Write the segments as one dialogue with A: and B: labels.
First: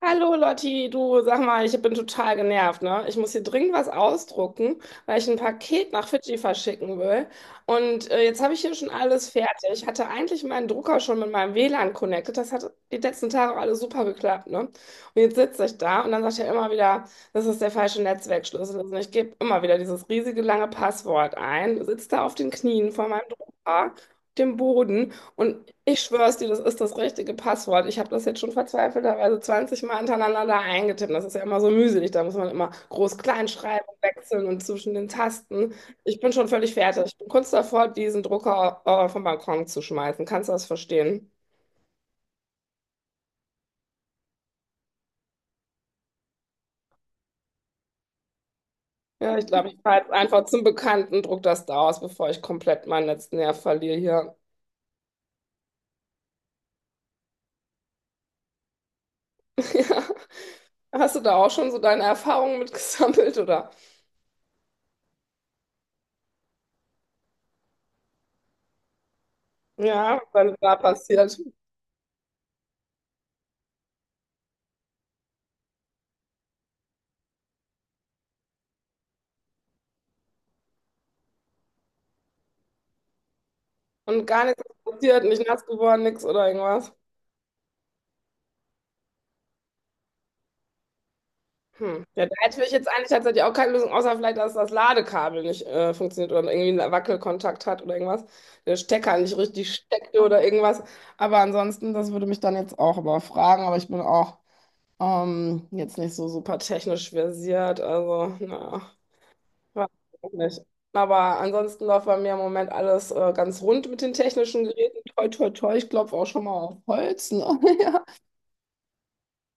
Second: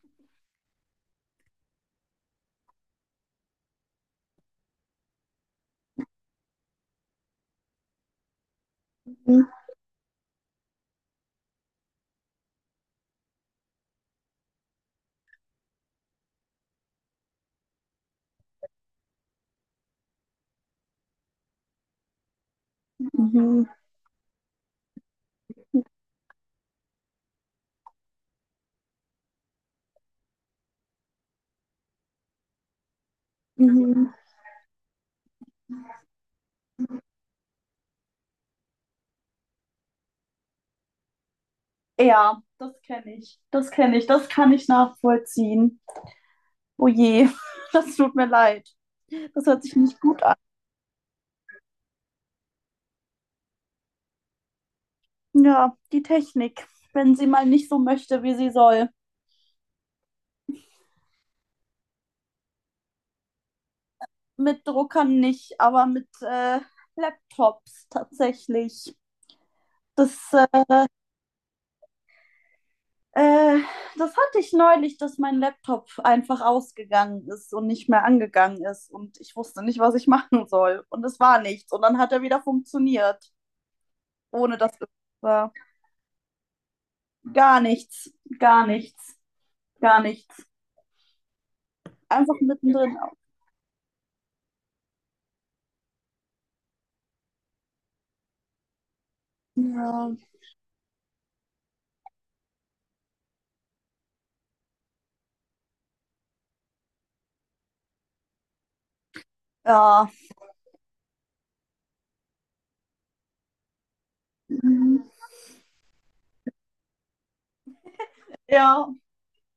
A: Hallo Lotti, du sag mal, ich bin total genervt, ne? Ich muss hier dringend was ausdrucken, weil ich ein Paket nach Fidschi verschicken will. Und jetzt habe ich hier schon alles
B: Mhm.
A: fertig. Ich hatte eigentlich meinen Drucker schon mit meinem WLAN connected. Das hat die letzten Tage alles super geklappt, ne? Und jetzt sitze ich da und dann sagt er immer wieder, das ist der falsche Netzwerkschlüssel. Und ich gebe immer wieder dieses riesige lange Passwort ein, sitze da auf den Knien vor meinem
B: Mhm.
A: Drucker, dem Boden. Und ich schwör's dir, das ist das richtige Passwort. Ich habe das jetzt schon verzweifelterweise 20 Mal hintereinander da eingetippt. Das ist ja immer so mühselig. Da muss man immer Groß-Kleinschreibung
B: Mhm.
A: klein wechseln und zwischen den Tasten. Ich bin schon völlig fertig. Ich bin kurz davor, diesen Drucker vom Balkon zu schmeißen. Kannst du das verstehen?
B: Ja, das kenne ich. Das kenne ich. Das kann ich nachvollziehen. Oh je, das tut mir leid.
A: Ja,
B: Das
A: ich
B: hört
A: glaube,
B: sich
A: ich
B: nicht
A: fahre jetzt
B: gut an.
A: einfach zum Bekannten, druck das da aus, bevor ich komplett meinen letzten Nerv verliere hier.
B: Ja, die Technik, wenn sie mal nicht so möchte, wie sie soll.
A: Ja. Hast du da auch schon so deine Erfahrungen mitgesammelt oder?
B: Mit Druckern nicht, aber mit Laptops tatsächlich.
A: Ja,
B: Das, äh,
A: was da passiert?
B: äh, Das hatte ich neulich, dass mein Laptop einfach ausgegangen ist und nicht mehr angegangen ist. Und ich wusste nicht, was ich machen soll. Und es war nichts. Und dann hat er wieder funktioniert.
A: Und gar
B: Ohne
A: nichts
B: dass
A: ist
B: es
A: passiert, nicht
B: war.
A: nass geworden, nichts oder irgendwas.
B: Gar nichts, gar nichts, gar nichts.
A: Hm. Ja, da
B: Einfach
A: hätte ich jetzt
B: mittendrin.
A: eigentlich tatsächlich auch keine Lösung, außer vielleicht, dass das Ladekabel nicht funktioniert oder irgendwie einen Wackelkontakt hat oder irgendwas. Der Stecker nicht richtig
B: Ja.
A: steckte oder irgendwas. Aber ansonsten, das würde mich dann jetzt auch überfragen. Aber ich bin auch jetzt nicht so super technisch versiert. Also, naja, weiß
B: Ja.
A: ich auch nicht. Aber ansonsten läuft bei mir im Moment alles ganz rund mit den technischen Geräten.
B: Mhm.
A: Toi, toi, toi. Ich klopfe auch schon mal auf Holz. Ne?
B: Ja.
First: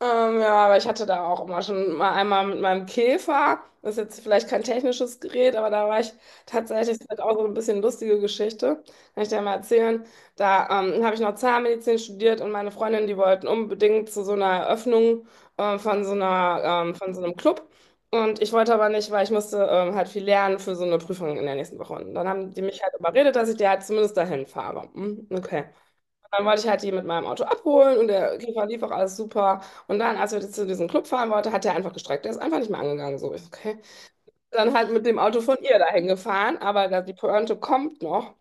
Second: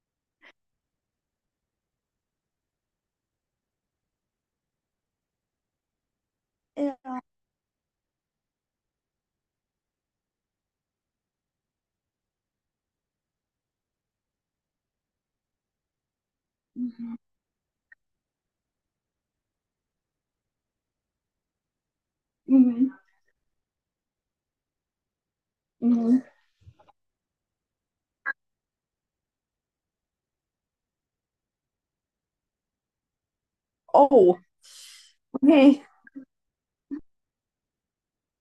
A: Ja, aber ich hatte da auch immer schon mal einmal mit meinem Käfer. Das ist jetzt vielleicht kein technisches Gerät, aber da war ich tatsächlich, das
B: Ja.
A: ist auch so ein bisschen lustige Geschichte, kann ich dir ja mal erzählen. Da habe ich noch Zahnmedizin studiert und meine Freundin, die wollten unbedingt zu so einer Eröffnung von so einer, von so einem Club. Und ich wollte aber nicht, weil ich musste halt viel lernen für so eine Prüfung in der nächsten Woche. Und dann haben die mich halt
B: Mhm.
A: überredet, dass ich die halt zumindest dahin fahre. Hm, okay.
B: Mhm.
A: Dann wollte ich halt die mit meinem Auto abholen und der Käfer lief auch alles super. Und dann, als wir zu diesem Club fahren wollten, hat der einfach gestreckt. Der ist einfach nicht mehr angegangen. So, ich, so, okay.
B: Oh,
A: Dann halt mit dem Auto von ihr
B: nee.
A: dahin gefahren, aber da, die Pointe kommt noch.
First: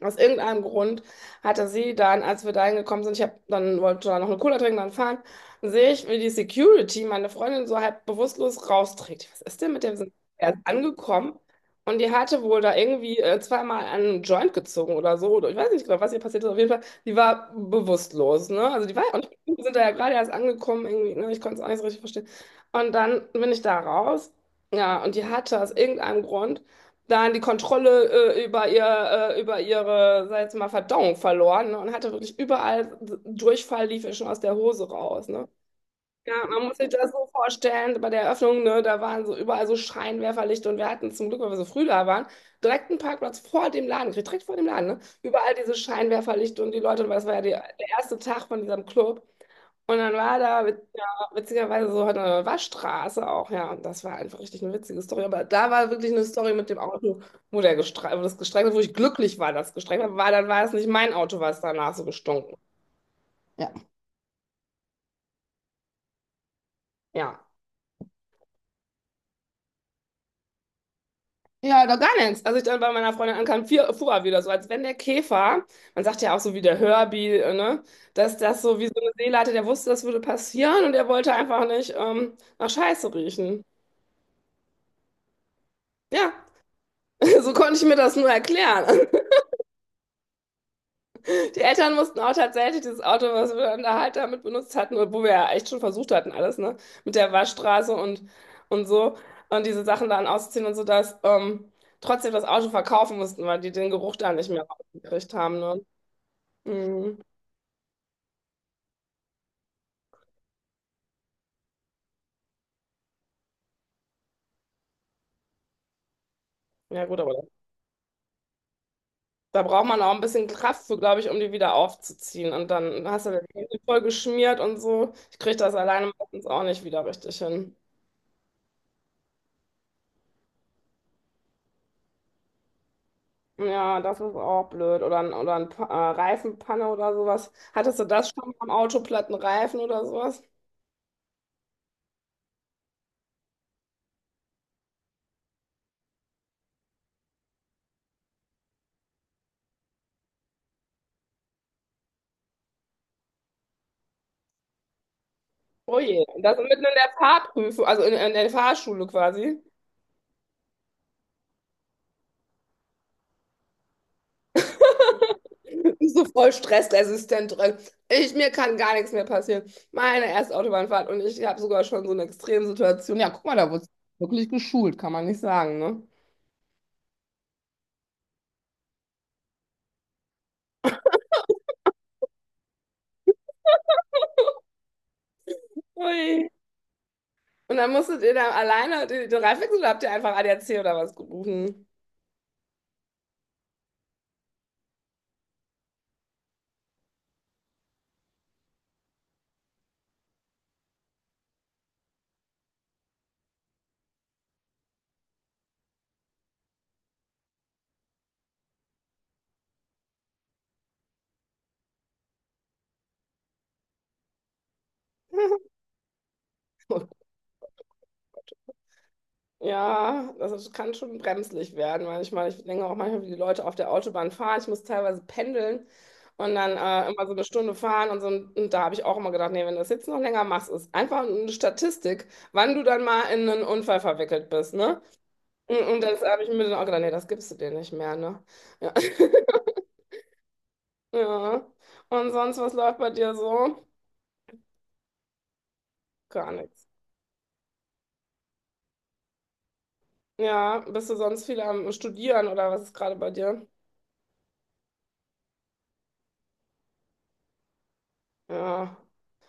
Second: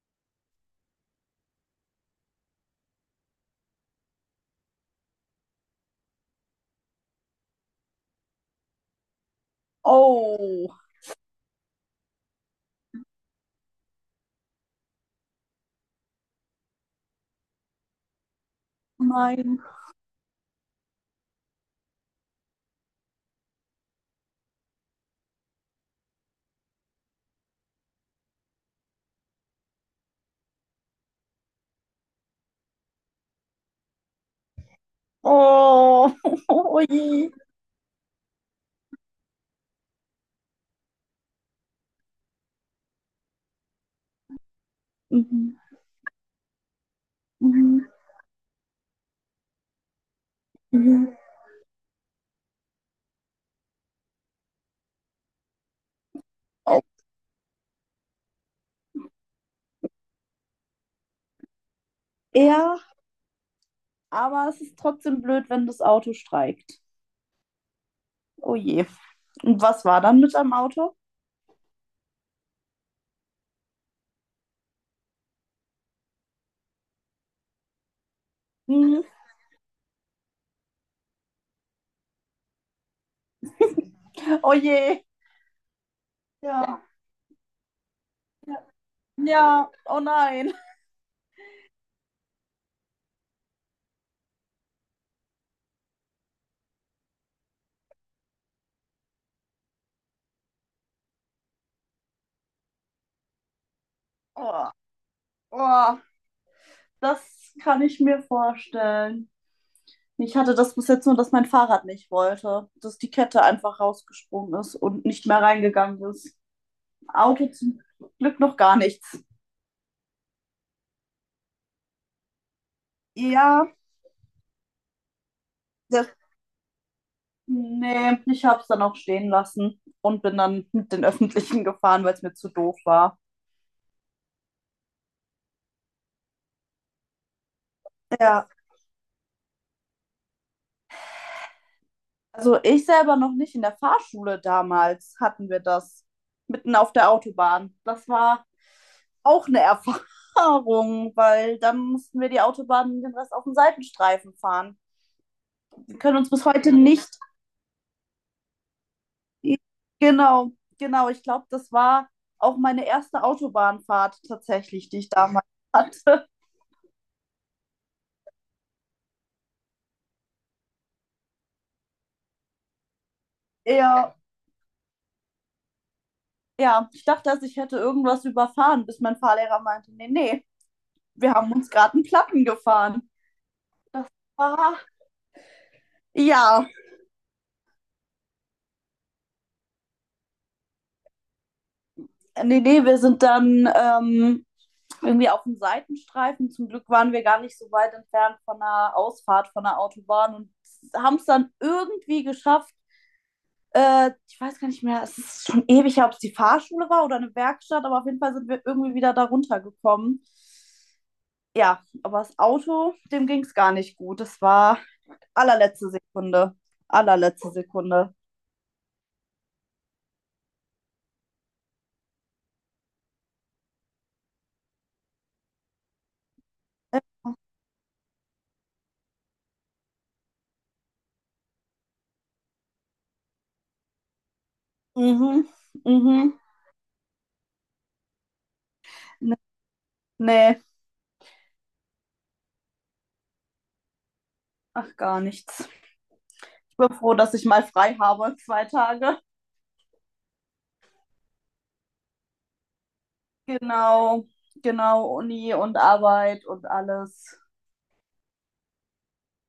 A: Aus irgendeinem Grund hatte sie dann, als wir da hingekommen sind, ich hab, dann wollte da noch eine Cola trinken, dann fahren, sehe ich, wie die Security meine Freundin so halb bewusstlos rausträgt. Was ist denn mit dem? Wir sind erst
B: Oh,
A: angekommen und die hatte wohl da irgendwie zweimal an einem Joint gezogen oder so. Oder ich weiß nicht genau, was ihr passiert ist. Auf jeden Fall, die war bewusstlos, ne? Also die war, und
B: nein.
A: wir sind da ja gerade erst angekommen, irgendwie, ne? Ich konnte es auch nicht so richtig verstehen. Und dann bin ich da raus, ja, und die hatte aus irgendeinem Grund dann die Kontrolle über ihre, sag ich jetzt mal, Verdauung verloren, ne, und hatte wirklich überall Durchfall, lief ihr schon aus der Hose raus, ne?
B: Oh,
A: Ja, man muss
B: oh
A: sich das so
B: je.
A: vorstellen, bei der Eröffnung, ne, da waren so überall so Scheinwerferlichter und wir hatten zum Glück, weil wir so früh da waren, direkt einen Parkplatz vor dem Laden gekriegt, direkt vor dem Laden, ne? Überall
B: Mhm.
A: diese Scheinwerferlichter und die Leute, weil es war ja die,
B: Mhm.
A: der erste Tag von diesem Club. Und dann war da ja,
B: Mhm.
A: witzigerweise so eine Waschstraße auch, ja. Und das war einfach richtig eine witzige Story. Aber da war wirklich eine Story mit dem
B: Oh.
A: Auto, wo das gestreckt hat, wo ich glücklich war, dass es gestreckt hat, weil dann war es nicht mein Auto, was danach so gestunken.
B: Ja,
A: Ja.
B: aber es ist trotzdem blöd, wenn das Auto streikt.
A: Ja.
B: Oh je. Und was war dann mit deinem Auto?
A: Ja, da gar nichts. Als ich dann bei meiner Freundin ankam, fuhr er wieder so, als wenn der Käfer, man sagt ja auch so wie der Herbie, ne, dass das so wie so
B: Mhm.
A: eine Seele hatte, der wusste, das würde passieren und er wollte einfach nicht nach Scheiße riechen.
B: Oh je.
A: Ja,
B: Ja.
A: so konnte ich mir das nur erklären.
B: Ja. Oh nein.
A: Die Eltern mussten auch tatsächlich dieses Auto, was wir dann da halt damit benutzt hatten, wo wir ja echt schon versucht hatten, alles, ne? Mit der Waschstraße und so. Und diese Sachen dann auszuziehen und so, dass trotzdem das Auto verkaufen mussten, weil die den Geruch da nicht mehr
B: Oh.
A: rausgekriegt haben, ne?
B: Oh,
A: Mhm.
B: das kann ich mir vorstellen. Ich hatte das bis jetzt nur, dass mein Fahrrad nicht wollte, dass die Kette einfach rausgesprungen ist und nicht mehr reingegangen ist.
A: Ja, gut, aber
B: Auto zum Glück noch gar nichts.
A: da braucht man auch ein bisschen Kraft für, glaube ich, um die wieder aufzuziehen. Und dann hast du die
B: Ja,
A: Hände voll geschmiert und so. Ich kriege das
B: das,
A: alleine meistens auch nicht wieder richtig hin.
B: Nee, ich habe es dann auch stehen lassen und bin dann mit den Öffentlichen gefahren, weil es mir zu doof war.
A: Ja, das ist auch blöd. Oder, ein Reifenpanne oder sowas. Hattest du das schon
B: Ja.
A: mal am Auto, platten Reifen oder sowas?
B: Also ich selber noch nicht. In der Fahrschule damals hatten wir das. Mitten auf der Autobahn. Das war auch eine Erfahrung, weil dann mussten wir die Autobahn den Rest auf dem Seitenstreifen fahren.
A: Oh
B: Wir können
A: je,
B: uns bis
A: das
B: heute
A: mitten in der
B: nicht.
A: Fahrprüfung, also in der Fahrschule quasi.
B: Genau, genau. Ich glaube, das war auch meine erste Autobahnfahrt tatsächlich, die ich damals
A: So
B: hatte.
A: voll stressresistent drin. Mir kann gar nichts mehr passieren. Meine erste Autobahnfahrt und ich habe sogar schon so eine Extremsituation. Ja, guck mal, da wurde
B: Ja,
A: wirklich geschult, kann man nicht sagen, ne?
B: ja, ich dachte, dass ich hätte irgendwas überfahren, bis mein Fahrlehrer meinte, nee, nee, wir haben uns gerade einen Platten gefahren. Ah,
A: Ui.
B: ja.
A: Und dann musstet ihr da alleine den Reifenwechsel oder habt ihr einfach ADAC oder was gerufen?
B: Wir sind dann irgendwie auf dem Seitenstreifen. Zum Glück waren wir gar nicht so weit entfernt von einer Ausfahrt von der Autobahn und haben es dann irgendwie geschafft. Ich weiß gar nicht mehr, es ist schon ewig, her, ob es die Fahrschule war oder eine Werkstatt, aber auf jeden Fall sind wir irgendwie wieder da runtergekommen. Ja, aber das Auto, dem ging es gar nicht gut. Das war allerletzte Sekunde.
A: Oh.
B: Allerletzte Sekunde.
A: Ja, das kann schon bremslich werden manchmal. Ich denke auch manchmal, wie die Leute auf der Autobahn fahren. Ich muss teilweise pendeln und dann
B: Äh,
A: immer so eine Stunde fahren und so. Und da habe ich auch immer gedacht, nee, wenn du das jetzt noch länger machst, ist einfach eine Statistik, wann du dann mal in einen Unfall verwickelt bist, ne?
B: Mhm,
A: Und
B: mhm.
A: das habe ich mir dann auch gedacht, nee, das gibst du dir nicht mehr, ne? Ja.
B: Nee, nee.
A: Ja. Und sonst, was läuft bei dir so?
B: Ach, gar nichts.
A: Gar nichts.
B: Bin froh, dass ich mal frei habe, zwei Tage.
A: Ja, bist du sonst viel am Studieren oder was ist gerade bei dir?
B: Genau, genau, Uni und Arbeit und alles.
A: Ja.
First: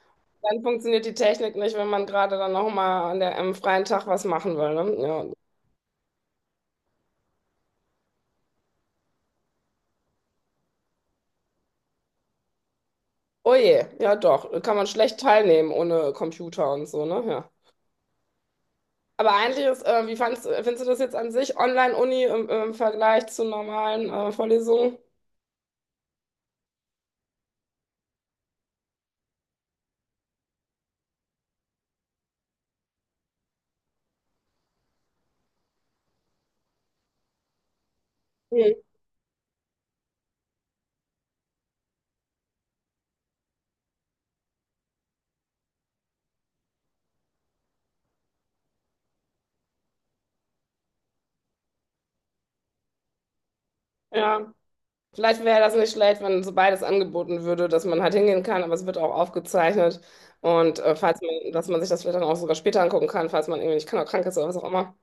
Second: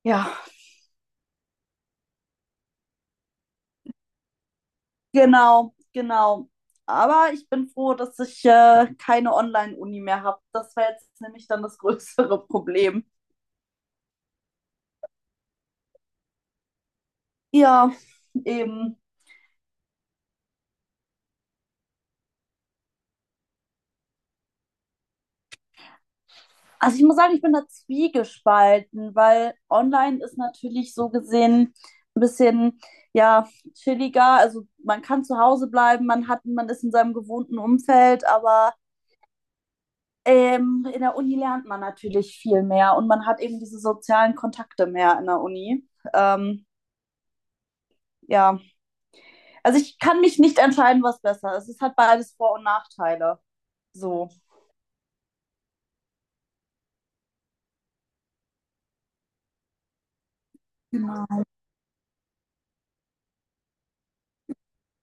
B: Ja,
A: Dann funktioniert die Technik nicht, wenn man gerade dann nochmal an der, am freien Tag was machen will, ne? Ja.
B: genau, genau. Aber ich bin froh, dass ich keine Online-Uni mehr habe. Das wäre jetzt nämlich dann das größere Problem.
A: Oh je, ja doch, kann man schlecht teilnehmen ohne Computer und so, ne? Ja.
B: Ja, eben.
A: Aber eigentlich ist, findest du das jetzt an sich, Online-Uni im Vergleich zu normalen Vorlesungen?
B: Also ich muss sagen, ich bin da zwiegespalten, weil online ist natürlich so gesehen ein bisschen ja chilliger. Also man kann zu Hause bleiben, man hat, man ist in seinem gewohnten Umfeld,
A: Hm.
B: aber ähm, in der Uni lernt man natürlich viel mehr und man hat eben diese sozialen Kontakte mehr in der Uni. Ähm, ja, also ich kann mich nicht entscheiden, was besser ist. Es hat beides Vor- und Nachteile. So.
A: Ja. Vielleicht wäre das nicht schlecht, wenn so beides angeboten würde, dass man halt hingehen kann, aber es wird auch aufgezeichnet. Und falls
B: Genau.
A: man, dass man sich das vielleicht dann auch sogar später angucken kann, falls man irgendwie nicht kann, krank ist oder was auch immer.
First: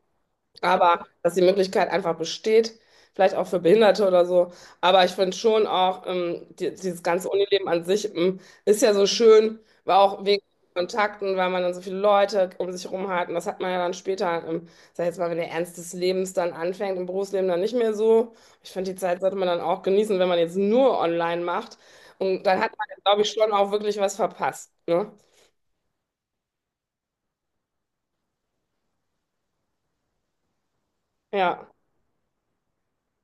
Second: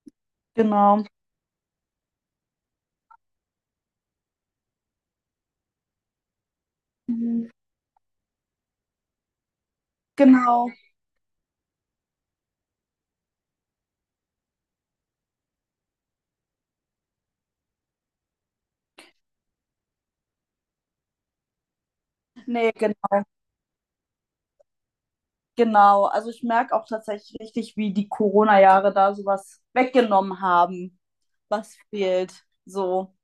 B: Genau,
A: Aber dass die Möglichkeit einfach besteht, vielleicht auch für Behinderte oder so. Aber ich finde schon auch, dieses ganze
B: mhm,
A: Unileben an sich, ist ja so schön, war auch wegen
B: genau.
A: Kontakten, weil man dann so viele Leute um sich herum hat. Und das hat man ja dann später, sag ich jetzt mal, wenn der Ernst des Lebens dann anfängt, im Berufsleben dann nicht mehr so. Ich finde, die Zeit sollte man dann auch genießen, wenn man jetzt nur online macht. Und dann
B: Nee,
A: hat man,
B: genau,
A: glaube ich, schon auch wirklich was verpasst. Ne?
B: genau. Also ich merke auch tatsächlich richtig, wie die Corona-Jahre da sowas weggenommen haben.
A: Ja.
B: Was fehlt. So.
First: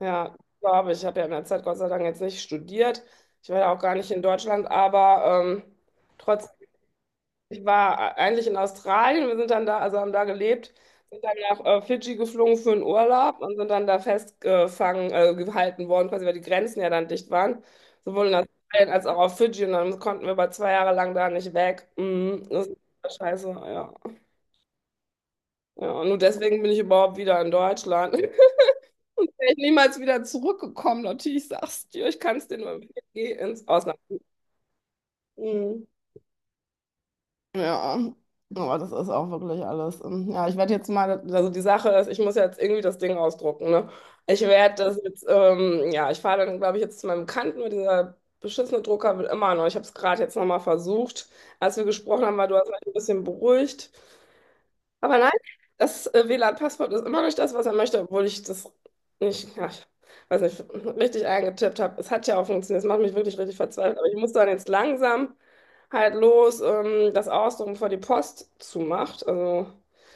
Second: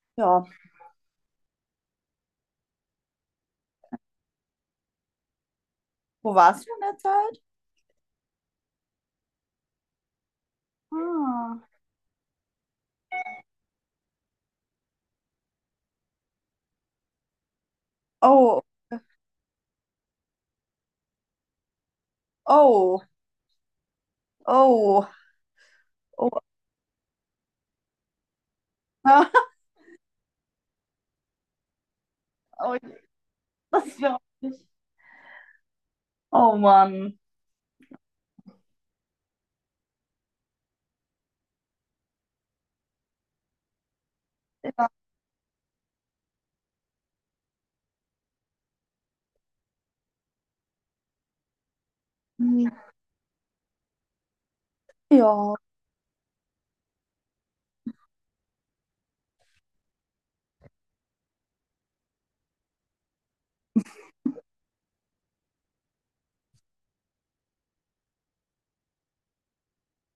A: Ja,
B: Ja.
A: glaube ich. Ich habe ja in der Zeit Gott sei Dank jetzt nicht studiert. Ich war ja auch gar nicht in Deutschland, aber
B: Wo warst
A: trotzdem,
B: du in der Zeit?
A: ich war eigentlich in Australien. Wir sind dann da, also haben da gelebt, sind dann
B: Ah.
A: nach Fidschi geflogen für einen Urlaub und sind dann da festgefangen, gehalten worden, quasi weil die Grenzen ja dann dicht waren, sowohl in
B: Oh,
A: Australien als auch auf Fidschi. Und dann konnten wir aber 2 Jahre lang da nicht weg. Mhm, das ist
B: oh,
A: ja scheiße, ja.
B: oh,
A: Ja, und nur
B: oh.
A: deswegen bin ich überhaupt wieder in Deutschland. Und wäre ich niemals wieder zurückgekommen. Natürlich sagst du, ich kann es dir nur
B: Oh,
A: empfehlen, geh ins
B: das
A: Ausland.
B: ist ja auch nicht.
A: Mhm.
B: Oh Mann.
A: Ja, aber das ist auch wirklich alles. Ja, ich werde jetzt mal, also die Sache ist, ich muss jetzt irgendwie das Ding ausdrucken, ne? Ich werde
B: Ja,
A: das jetzt, ja, ich fahre dann, glaube ich, jetzt zu meinem Bekannten, weil dieser beschissene Drucker will immer noch. Ich habe es gerade jetzt nochmal versucht, als wir gesprochen haben, weil du hast mich ein bisschen beruhigt. Aber nein,
B: ja,
A: das WLAN-Passwort ist immer nicht das, was er möchte, obwohl ich das nicht, ja, ich weiß nicht, richtig eingetippt habe. Es hat ja auch funktioniert. Es macht mich wirklich richtig verzweifelt. Aber ich muss dann jetzt langsam halt los, das ausdrucken, bevor die Post zumacht. Also,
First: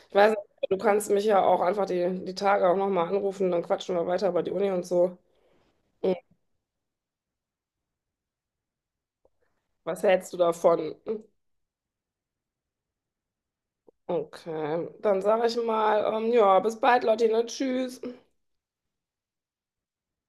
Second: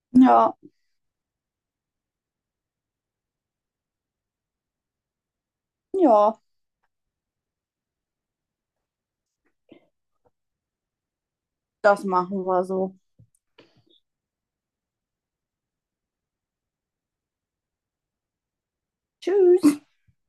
A: ich weiß
B: ja,
A: nicht, du kannst mich ja auch einfach die Tage auch nochmal anrufen, dann quatschen wir weiter über die Uni und so. Hm,
B: ja,
A: was hältst du davon?
B: das machen wir so.
A: Okay, dann sage ich mal, ja, bis bald, Lottine, tschüss.
B: Tschüss.